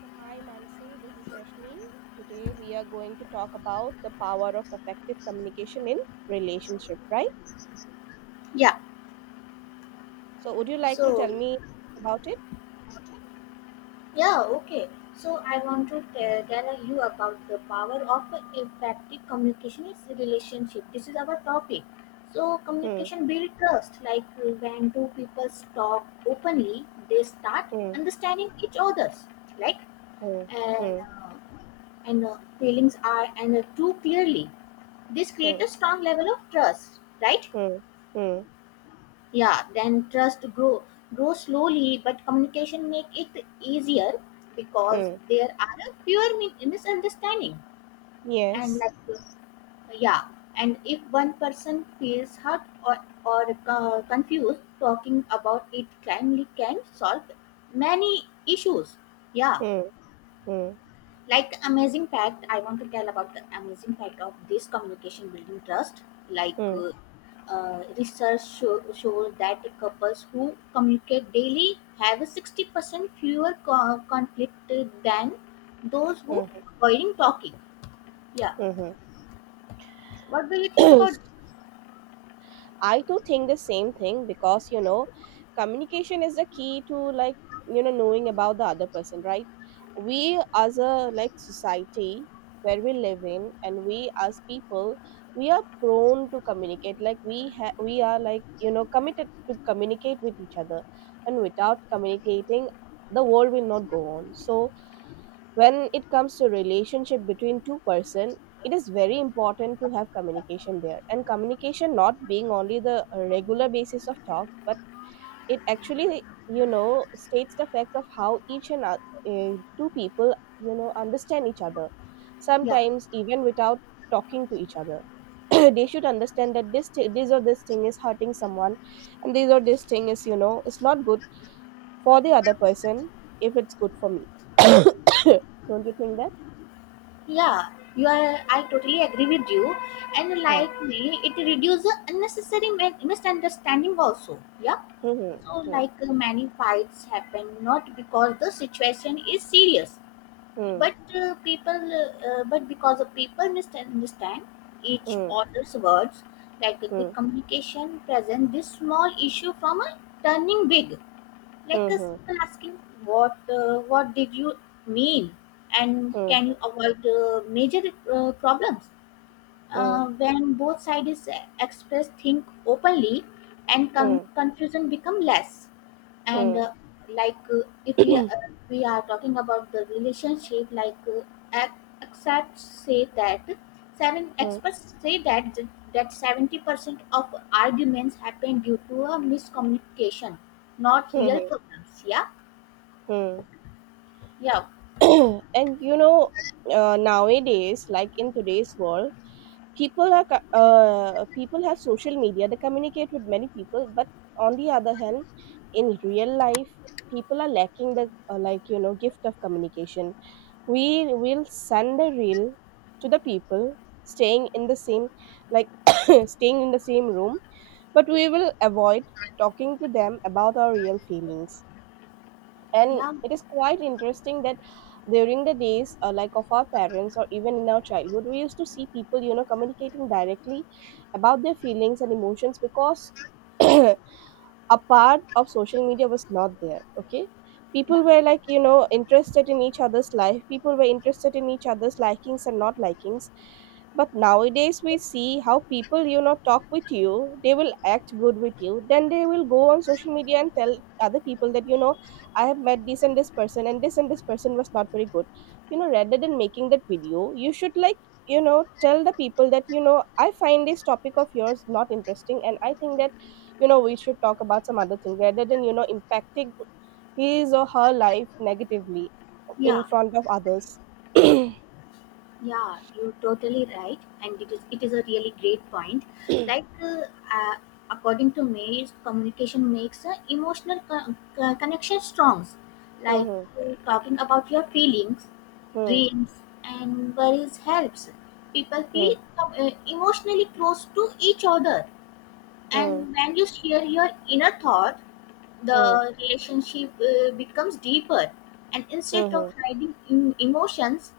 So, hi Mansi, this is Rashni. Today we are going to talk about the power of effective communication in relationship, right? Yeah. So, would you like to So, tell me about it? yeah, okay. So, I want to tell you about the power of effective communication is relationship. This is our topic. So, Hmm, communication builds trust. Like when two people talk openly, they start hmm, understanding each other's like hmm, and hmm, uh, and feelings are and too clearly. This hmm, creates a strong level of trust, right? hmm, hmm, hmm. Yeah, then trust grow slowly, but communication make it easier because Hmm. there are a fewer misunderstanding, and Yes. like yeah, and if one person feels hurt or, confused, talking about it kindly can solve many issues, yeah. Hmm, hmm, Like, amazing fact, I want to tell about the amazing fact of this communication building trust. like hmm, uh, Research shows that couples who communicate daily have 60% fewer conflict than those who hmm, avoiding talking, yeah. hmm. Hmm. What do you think about? I too think the same thing because communication is the key to, like, knowing about the other person, right? We, as a, like, society where we live in, and we as people, we are prone to communicate. Like, we are, like, committed to communicate with each other, and without communicating, the world will not go on. So when it comes to relationship between two person, it is very important to have communication there, and communication not being only the regular basis of talk, but it actually states the fact of how each and two people understand each other Yeah, sometimes even without talking to each other. They should understand that this or this thing is hurting someone, and this or this thing is, it's not good for the other person if it's good for me. Don't you think that? yeah, you are I totally agree with you. And like me, it reduces unnecessary misunderstanding also, yeah. So, like many fights happen not because the situation is serious, but but because the people misunderstand each other's words. Like a good communication present this small issue from a turning big, like a simple asking what did you mean, and can you はい。ふんふん、ふん、ふん、ふん、ふんふん、ふんふん、ふんふん、ふん、ふんふん、ふん avoid major problems. When both sides express think openly, and confusion become less, and like if we are talking about the relationship like ex- experts say that seven experts say that th- that 70% of arguments happen due to a miscommunication, not real problems, yeah. yeah And nowadays, like in today's world, people have social media. They communicate with many people, but on the other hand, in real life, people are lacking the like, gift of communication. We will send a reel to the people staying in the same, like, staying in the same room, but we will avoid talking to them about our real feelings. And yeah it is quite interesting that during the days, like, of our parents or even in our childhood, we used to see people communicating directly about their feelings and emotions, because a part of social media was not there, okay. yeah People were, like, interested in each other's life. People were interested in each other's likings and not likings. But nowadays we see how people talk with you. They will act good with you, then they will go on social media and tell other people that, I have met this and this person, and this person was not very good. Rather than making that video, you should, like, tell the people that, I find this topic of yours not interesting, and I think that we should talk about some other thing, rather than impacting his or her life negatively in yeah front of others. Yeah, you're totally right, and it is a really great point. Like, uh, uh, According to me, communication makes emotional connection strong. Like Hmm, talking about your feelings, hmm, dreams, and worries helps people hmm, feel emotionally close to each other. hmm, And when you share your inner thought, hmm, the relationship becomes deeper, and instead of hmm, hiding emotions,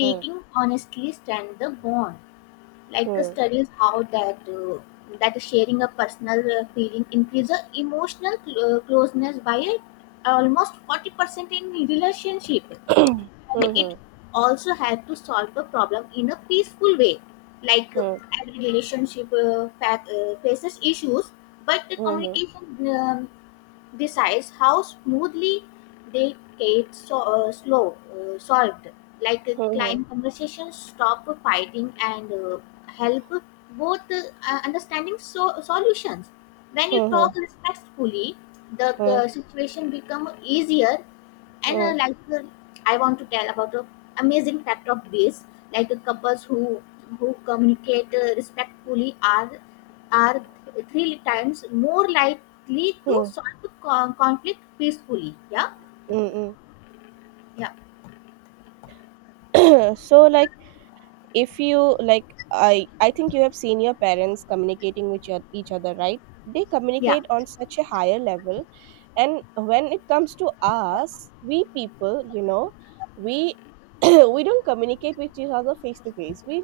hmm, honestly strengthens the bond. Like hmm, studies how that sharing a personal feeling increases emotional closeness by almost 40% in relationship, and it hmm, also helps to solve the problem in a peaceful way. Like hmm, every relationship faces issues, but the hmm, communication besides, how smoothly they get solved, like hmm, client conversations stop fighting, and help both understanding solutions. When you hmm, hmm, talk respectfully, the hmm, hmm, hmm, hmm, situation become easier, and hmm, like I want to tell about the amazing fact of grace, like couples who communicate respectfully are three times more likely to hmm. solve conflict peacefully, Hmm. yeah So, like, if you like, I think you have seen your parents communicating with each other, right? They yeah communicate on such a higher level. And when it comes to us, we people, we we don't communicate with each other face to face. we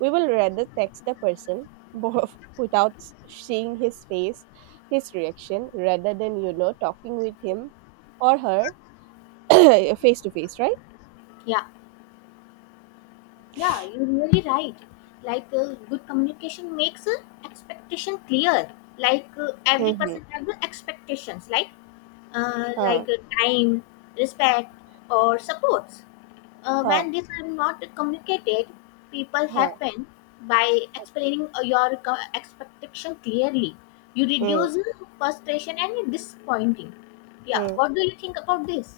we will rather text a person, both, without seeing his face, his reaction, rather than talking with him or her face to face, right? yeah Yeah, you're really right. Like good communication makes expectation clear. Like every Hmm. person has the expectations, like Huh, time, respect, or supports. Huh, When these are not communicated, people huh. happen by explaining expectation clearly. You Hmm, reduce frustration and disappointing. Yeah, hmm. what do you think about this?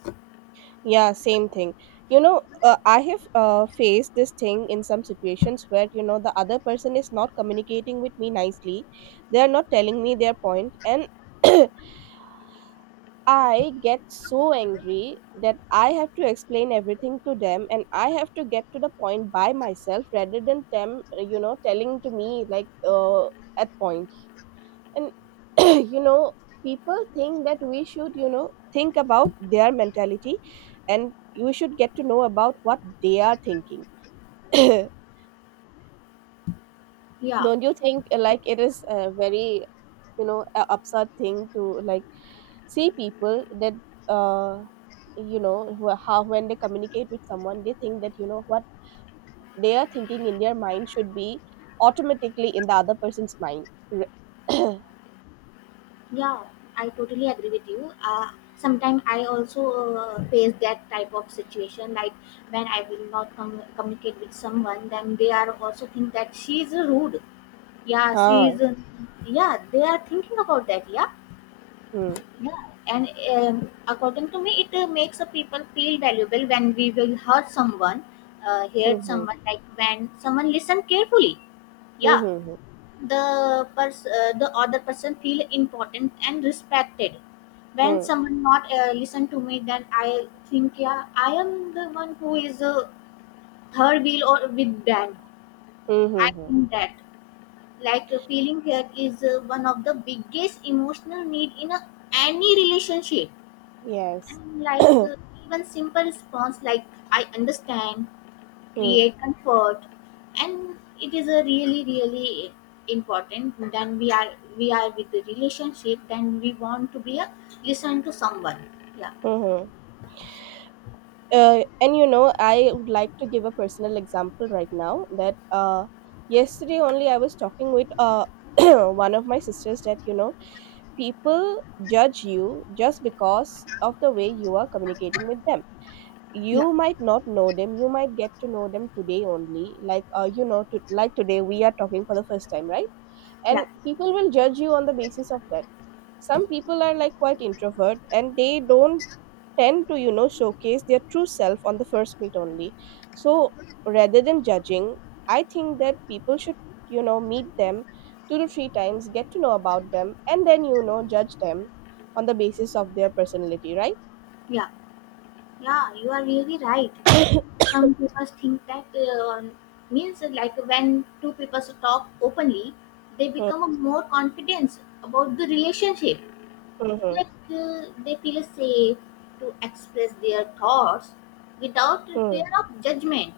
Yeah, same thing. I have faced this thing in some situations where, the other person is not communicating with me nicely. They are not telling me their point, and I get so angry that I have to explain everything to them, and I have to get to the point by myself rather than them, telling to me, like, at points. And you know people think that we should think about their mentality, and we should get to know about what they are thinking. Yeah, Don't you think, like, it is a very, a absurd thing to, like, see people that uh how, when they communicate with someone, they think that what they are thinking in their mind should be automatically in the other person's mind. R- yeah, I totally agree with you. Sometimes I also face that type of situation, like when I will not communicate with someone, then they are also think that she is rude. Yeah, she huh. is. Yeah, they are thinking about that. Yeah, Hmm, yeah, and according to me, it makes a people feel valuable when we will hurt someone, hmm, hmm, like when someone listen carefully. Yeah, hmm, hmm, the the other person feel important and respected. hmm, When hmm, someone not listen to me, then I think yeah, I am the one who is third wheel or with them. hmm. I Hmm. think that like feeling hurt is one of the biggest emotional need in a, any relationship. Yes. And like even simple response like I understand, Hmm. create comfort, and it is a really really important. Then we are with the relationship. Then we want to be a listen to someone. Yeah, Hmm, hmm. And I would like to give a personal example right now, that yesterday only I was talking with one of my sisters that, people judge you just because of the way you are communicating with them. yeah, You might not know them. You might get to know them today only. Like today we are talking for the first time, right? And yeah, people will judge you on the basis of that. Some people are, like, quite introvert, and they don't tend to showcase their true self on the first meet only. So, rather than judging, I think that people should meet them two to three times, get to know about them, and then judge them on the basis of their personality, right? yeah, yeah. You are really right. Some people think that means like when two people talk openly, they Hmm, become more confident about the relationship. hmm, Like they feel safe to express their thoughts without hmm, fear of judgment,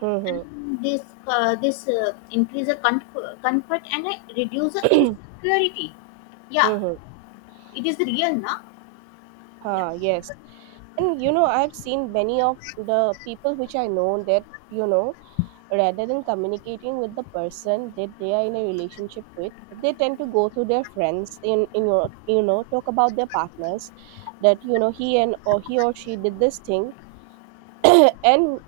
hmm, hmm, hmm, and this this increase the comfort and reduce the insecurity, yeah. hmm, hmm. It is real na. Yeah, Ah, yes. And I've seen many of the people which I know that you know rather than communicating with the person that they are in a relationship with, they tend to go through their friends, in your, talk about their partners, that he and, or he or she, did this thing. And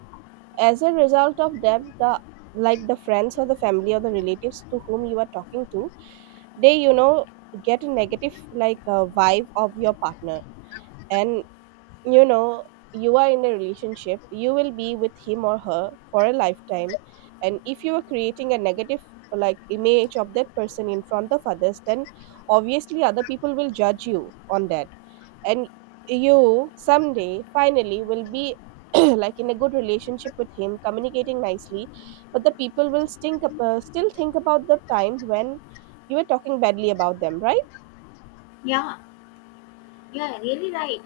as a result of that, the like the friends or the family or the relatives to whom you are talking to, they get a negative, like, vibe of your partner. And you know you are in a relationship, you will be with him or her for a lifetime. And if you are creating a negative, like, image of that person in front of others, then obviously other people will judge you on that. And you someday finally will be like in a good relationship with him, communicating nicely, but the people will still think about the time when you were talking badly about them, right? yeah yeah really right.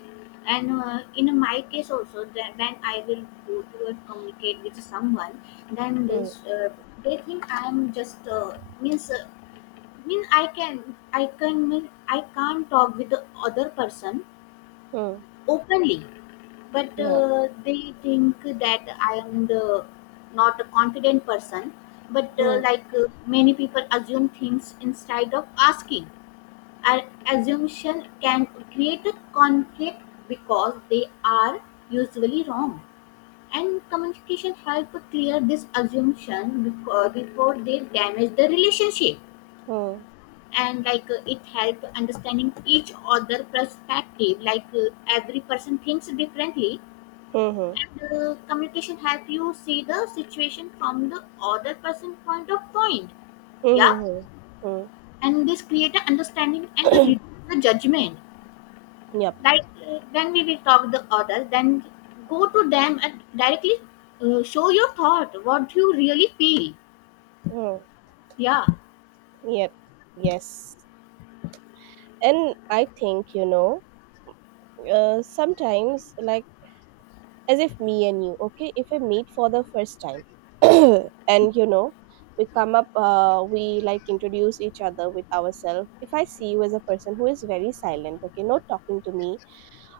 And in my case also, that when I will go to and communicate with someone, then Hmm. this they think I am just means mean I can mean I can't talk with the other person Hmm. openly, but Yeah. They think that I am the not a confident person. But Hmm. Many people assume things instead of asking. Our assumption can create a conflict because they are usually wrong, and communication help clear this assumption before they damage the relationship. Hmm, And like it help understanding each other perspective, like every person thinks differently, hmm, hmm, and communication help you see the situation from the other person point of point, hmm, yeah. hmm, hmm. Hmm. And this create a understanding and reduce the judgment. Yep. Like when we will talk the other, then go to them and directly show your thought what you really feel, Mm, yeah. yep. Yes. And I think, sometimes, like, as if me and you, okay, if we meet for the first time, and, we like introduce each other with ourselves, if I see you as a person who is very silent, okay, not talking to me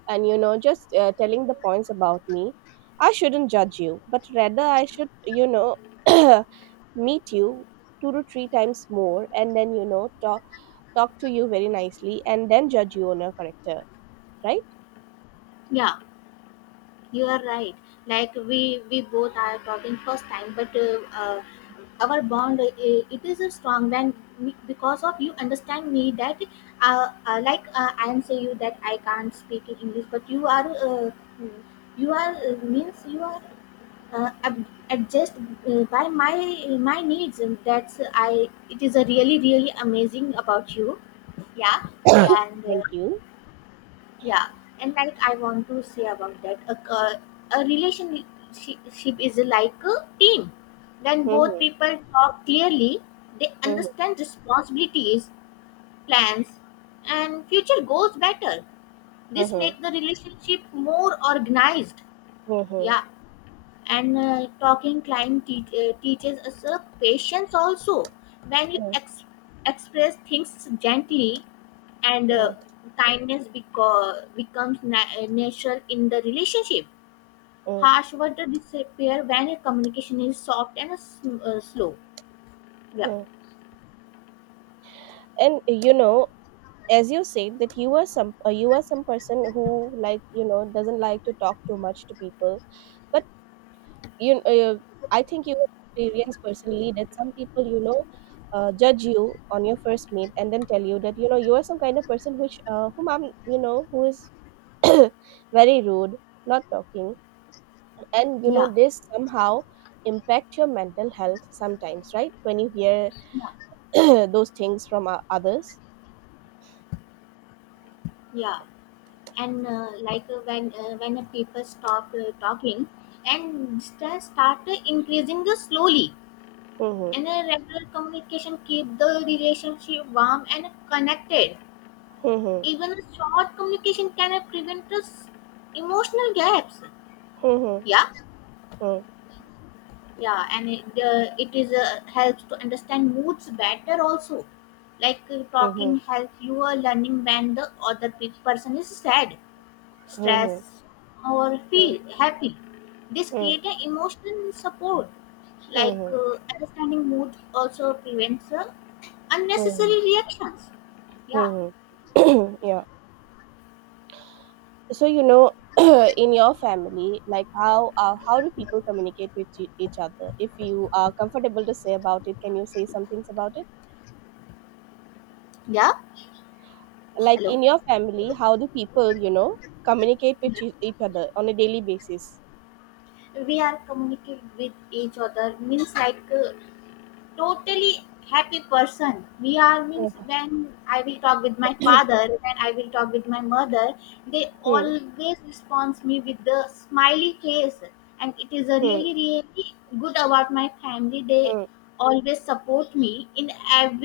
and, just telling the points about me, I shouldn't judge you, but rather I should, meet you two to three times more, and then, talk to you very nicely, and then judge you on your character, right? Yeah, you are right. Like we both are talking first time, but our bond it is strong. Then we- because of you understand me that I am say you that I can't speak in English, but you are means you are uh, ab- adjust by my needs. And That's I. It is a really really amazing about you, yeah. yeah and uh, Thank you. yeah and like I want to say about that a, a relationship is like a team. When both Mm-hmm, people talk clearly, they mm-hmm, understand responsibilities, plans, and future goals better. This mm-hmm, makes the relationship more organized, mm-hmm, yeah. And talking climb teaches us patience also. When you mm-hmm, express things gently, and mm-hmm. kindness becomes natural in the relationship. Mm-hmm. Harsh words disappear when communication is soft and slow, yeah. And as you said that you are some, you are some person who, like, doesn't like to talk too much to people, but you, I think you experience personally that some people, judge you on your first meet and then tell you that, you are some kind of person which whom I'm you know who is very rude, not talking, and yeah this somehow impact your mental health sometimes, right, when you hear yeah those things from others. yeah and like when people stop talking, and distance start increasing slowly. Hmm. And a regular communication keep the relationship warm and connected. Hmm. Even a short communication can prevent us emotional gaps. Hmm. Yeah, Hmm. yeah, and it is helps to understand moods better also. Like Hmm. talking helps you are learning when the other person is sad, hmm mm-hmm, stress, or feel happy. This creates an emotional support. Like mm-hmm. Understanding mood also prevents Hmm, unnecessary reactions. Yeah, hmm. Yeah, so in your family, like, how, how do people communicate with each other, if you are comfortable to say about it? Can you say some things about it, yeah. like, Hello. in your family, how do people communicate with each other on a daily basis? We are communicating with each other means like totally happy person. We are means Hmm. when I will talk with my father, when I will talk with my mother, they Hmm. always responds me with the smiley face, and it is a Hmm. really really good about my family. They Mm. always support me in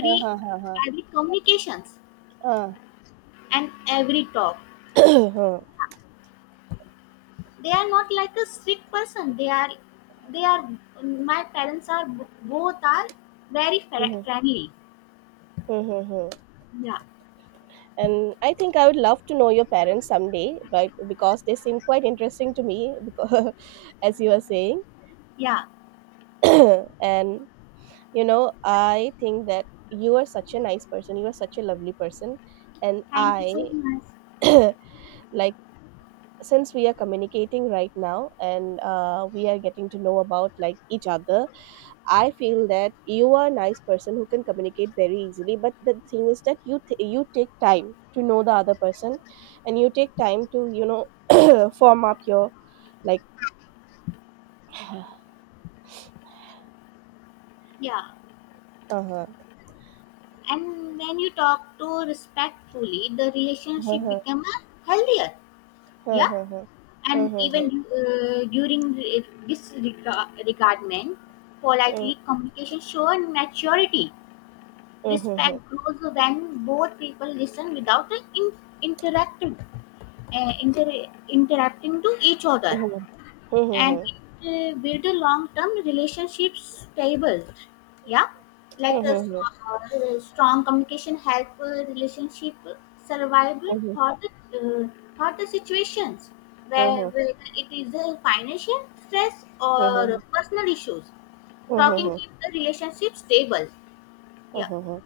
Ha, ha, ha, ha. every communications Ah. and every talk. Huh. They are not like a strict person. They are My parents are both are very Mhm, friendly. mhm, mhm. Yeah, And I think I would love to know your parents someday, right? Because they seem quite interesting to me, because as you were saying, yeah. and, I think that you are such a nice person. You are such a lovely person, and Thank you I so much. like since we are communicating right now, and we are getting to know about, like, each other, I feel that you are a nice person who can communicate very easily, but the thing is that you take time to know the other person, and you take time to form up your, like, uh-huh, Yeah. uh-huh, And when you talk to respectfully, the relationship uh-huh, become healthier. Yeah. uh-huh, And uh-huh, even during disregardment, uh-huh, politely communication show maturity. Respect uh-huh, grows when both people listen without interacting, interacting to each other. uh-huh, And uh-huh, it build a long-term relationship stable, yeah. like a s- uh-huh, Strong communication help relationship survival thought, uh, for the situations where whether it is a financial stress or uh-huh, personal issues, talking uh-huh, keep the relationship stable, yeah. uh-huh.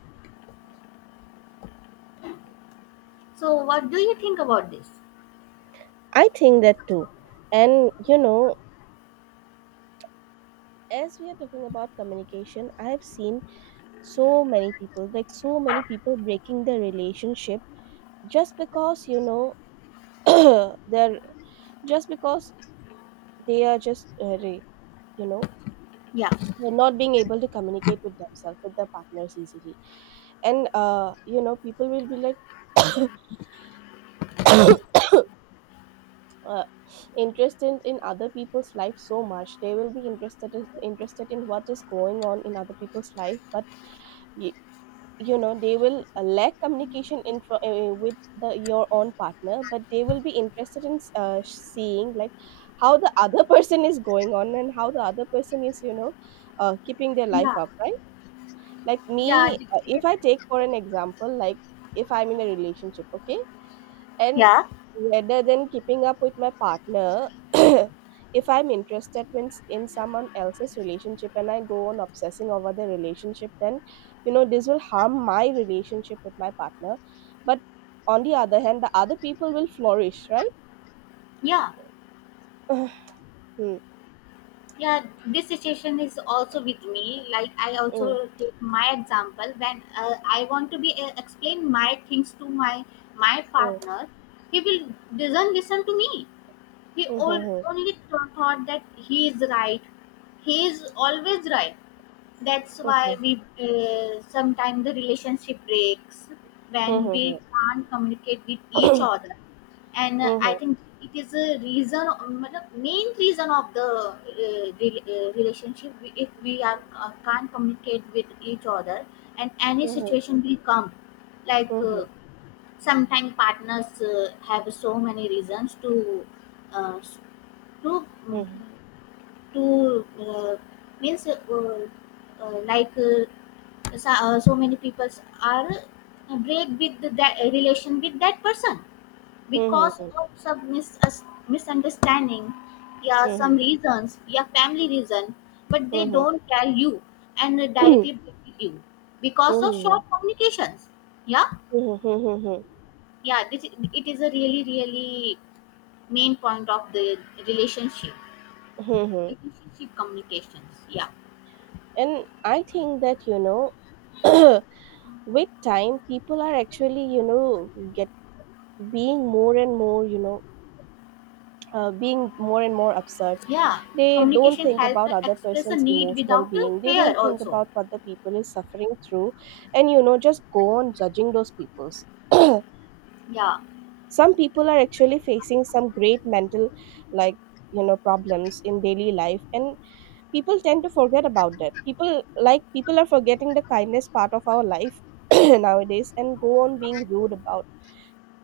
So what do you think about this? I think that too, and you know, as we are talking about communication, I have seen so many people, like, so many people breaking their relationship just because, you know, they're just because they are just you know yeah they're not being able to communicate with themselves, with their partners easily. And people will be like uh, interested in other people's life so much. They will be interested in what is going on in other people's life, but y- they will lack communication with the your own partner, but they will be interested in, seeing, like, how the other person is going on and how the other person is, you know, keeping their life yeah up, right? Like yeah me, if I take for an example, like, if I'm in a relationship, okay, and yeah rather than keeping up with my partner, if I'm interested in, someone else's relationship and I go on obsessing over the relationship, then you know this will harm my relationship with my partner. But on the other hand, the other people will flourish, right? yeah Mm, yeah, this situation is also with me. Like I also mm, take my example, when I want to be explain my things to my mm, partner, he will doesn't listen to me. He all, mhm, only th- Thought that he is right, he is always right. That's why mhm, we sometimes the relationship breaks mhm, when we mhm, can't communicate with each other. And I mhm, think it is a reason मतलब main reason of the relationship. We- if we are can't communicate with each other, and any mhm, mhm, situation will come, like mhm, sometimes partners have so many reasons uh, to mhm, to means like so, so many people are break with that relation with that person because mhm, of some misunderstanding, yeah, some mhm, reasons, yeah, family reason, but they don't tell you, and directly break with you because of short mhm, communications, yeah. mhm, Yeah, it is a really really main point of the relationship, mhm, mhm. relationship communications, yeah. And I think that, you know, with time people are actually, you know, get being more and more you know being more and more absurd. yeah They don't communication think help about other express a person's need emotional without a being. They fear don't think also, about what the people is suffering through, and you know, just go on judging those people's. yeah. Some people are actually facing some great mental, like, you know, problems in daily life, and people tend to forget about that. People, like, people are forgetting the kindness part of our life nowadays, and go on being rude about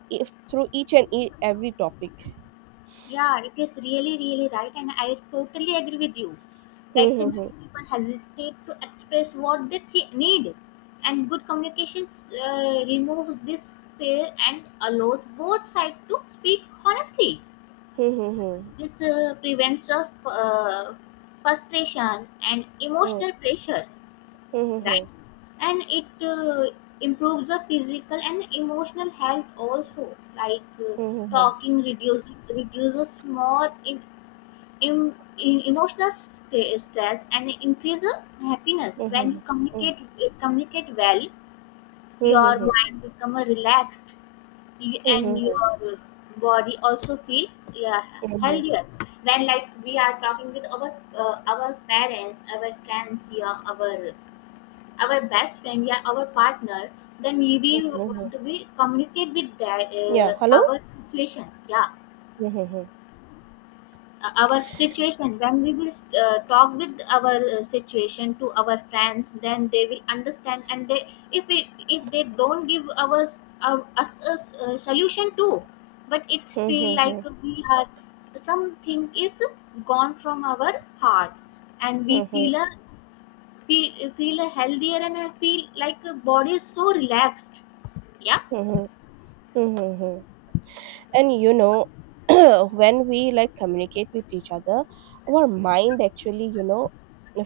if through each and every topic. Yeah, it is really, really right, and I totally agree with you. Hmm, Like hmm, many hmm, people hesitate to express what they need, and good communication removes this fear and allows both sides to speak honestly. hmm, This prevents of frustration and hmm, emotional pressures, hmm, hmm, right? hmm, And it improves the physical and emotional health also, like. Hmm, Talking reduces small in emotional stress and increase happiness hmm, hmm, when you hmm, communicate well, hmm, your hmm, hmm, mind become relaxed, and hmm, your body also feel, yeah, hmm, hmm. healthier when like we are talking with our parents, our friends, yeah, our best friend, yeah, our partner, then maybe Hmm, we want hmm. to be communicate with that Yeah, hello? our situation, yeah, Hmm, hmm, hmm, our situation. When we will talk with our situation to our friends, then they will understand, and they, if it if they don't give our us a solution too, but it hmm, feel hmm, like we are something is gone from our heart, and hmm, we hmm, hmm, feel a, we feel a healthier, and I feel like our body is so relaxed. Yeah, hmm, hmm, hmm, hmm. And you know, when we, like, communicate with each other, our mind actually, you know,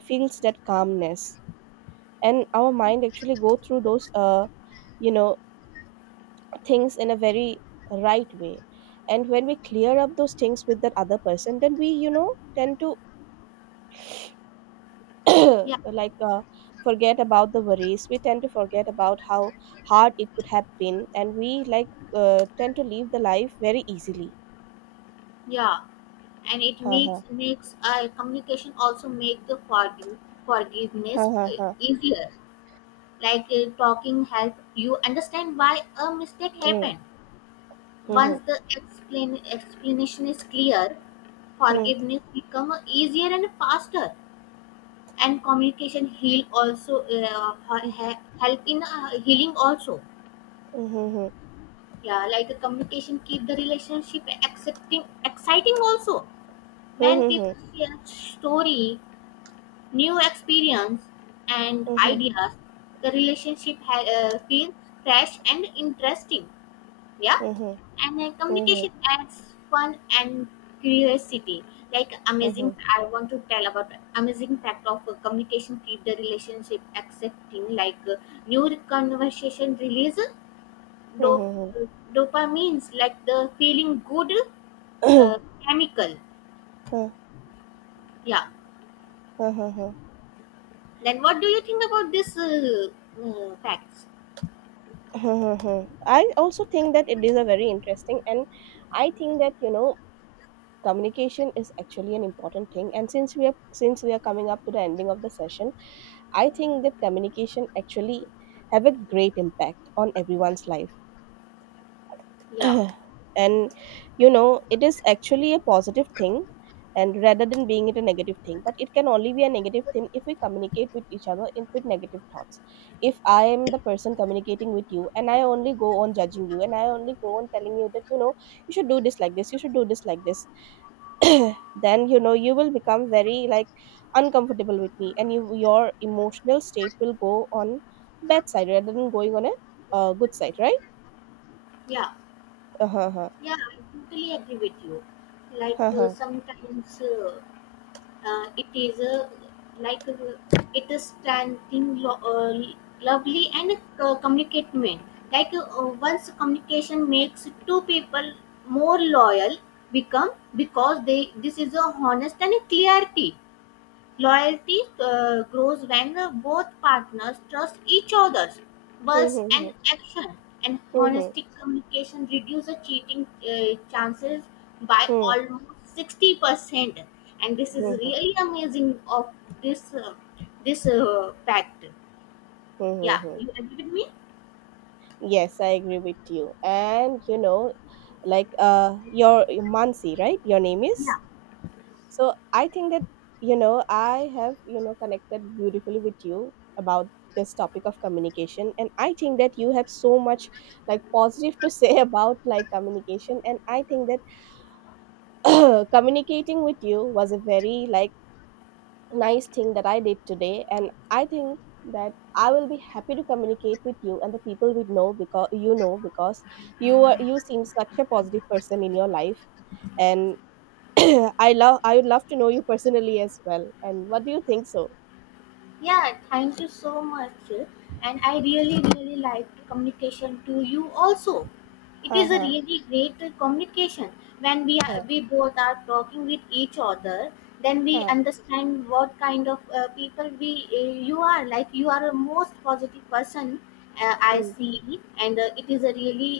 feels that calmness. And our mind actually go through those you know things in a very right way. And when we clear up those things with that other person, then we, you know, tend to yeah. like uh, forget about the worries. We tend to forget about how hard it could have been, and we, like, tend to live the life very easily. Yeah, and it Ha, ha, makes communication also make the ha, forgiveness ha, ha. easier. Like talking help you understand why a mistake Mm, happened. mhm, Once the explain explanation is clear, mm, forgiveness become easier and faster. And communication heal also help in healing also. mhm, Yeah, like communication keep the relationship accepting exciting also. When mhm, people share story, new experience, and mhm, ideas, the relationship feels fresh and interesting, yeah. mhm, And mhm, communication adds fun and curiosity. Like, amazing, mhm, I want to tell about amazing fact of communication keep the relationship accepting, like, new conversation release mhm, dop- dopamines, like the feeling good mhm. uh, chemical, yeah. Ha, ha, ha. Then what do you think about this facts? I also think that it is a very interesting. And I think that, you know, communication is actually an important thing, and since we are coming up to the ending of the session, I think that communication actually have a great impact on everyone's life. Yeah. And you know, it is actually a positive thing, and rather than being it a negative thing. But it can only be a negative thing if we communicate with each other in with negative thoughts. If I am the person communicating with you and I only go on judging you and I only go on telling you that, you know, you should do this like this, then you know you will become very, like, uncomfortable with me, and your emotional state will go on bad side rather than going on a good side, right? Yeah, Uh-huh. yeah, I totally agree with you. Like Uh-huh. sometimes it is a, like it is standing lovely and communicatement. Like once communication makes two people more loyal become because they this is a honest and a clarity. Loyalty grows when both partners trust each other's words and Mhm, action, and mhm, honesty communication reduces cheating chances by mhm, almost 60%. And this is mhm, really amazing of this uh, this fact. mhm, Yeah, mhm. you agree with me? Yes, I agree with you. And you know, your Mansi, right? Your name Yeah, is. So I think that, you know, I have, you know, connected beautifully with you about this topic of communication. And I think that you have so much, like, positive to say about, like, communication. And I think that communicating with you was a very, like, nice thing that I did today. And I think that I will be happy to communicate with you and the people we know, because you seem such a positive person in your life. And I would love to know you personally as well. And what do you think so? yeah. Thank you so much, and I really really liked the communication to you also. It Ha, is a ha, really great communication. When we are, ha, we both are talking with each other, then we ha. understand what kind of people we you are, like, you are a most positive person, I Hmm. see, and it is a really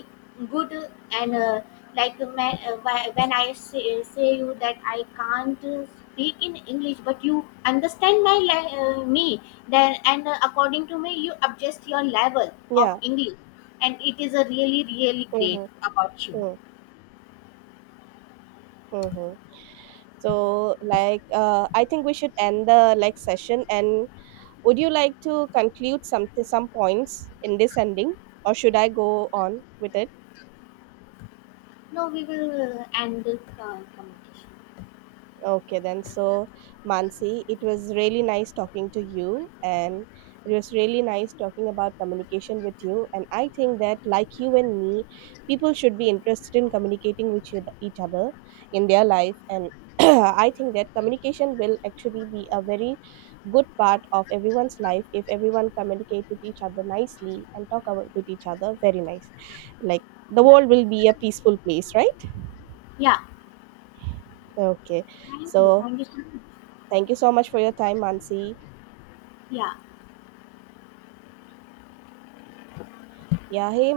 good, and like when say you that I can't speak in english but you understand my me, then, and according to me you adjust your level of Yeah. english, and it is a really really great. Mm-hmm. Mm, mm-hmm. So, I think we should end the, like, session, and would you like to conclude some points in this ending, or should I go on with it? No, we will end this communication. Okay, then. So, Mansi, it was really nice talking to you, and it was really nice talking about communication with you. And I think that, like you and me, people should be interested in communicating with each other in their life. And I think that communication will actually be a very good part of everyone's life if everyone communicate with each other nicely and talk about with each other very nice. Like the Yeah, world will be a peaceful place, right? yeah, Okay. So, thank you so much. thank you so much for your time, Mansi. Yeah. Yeah, hey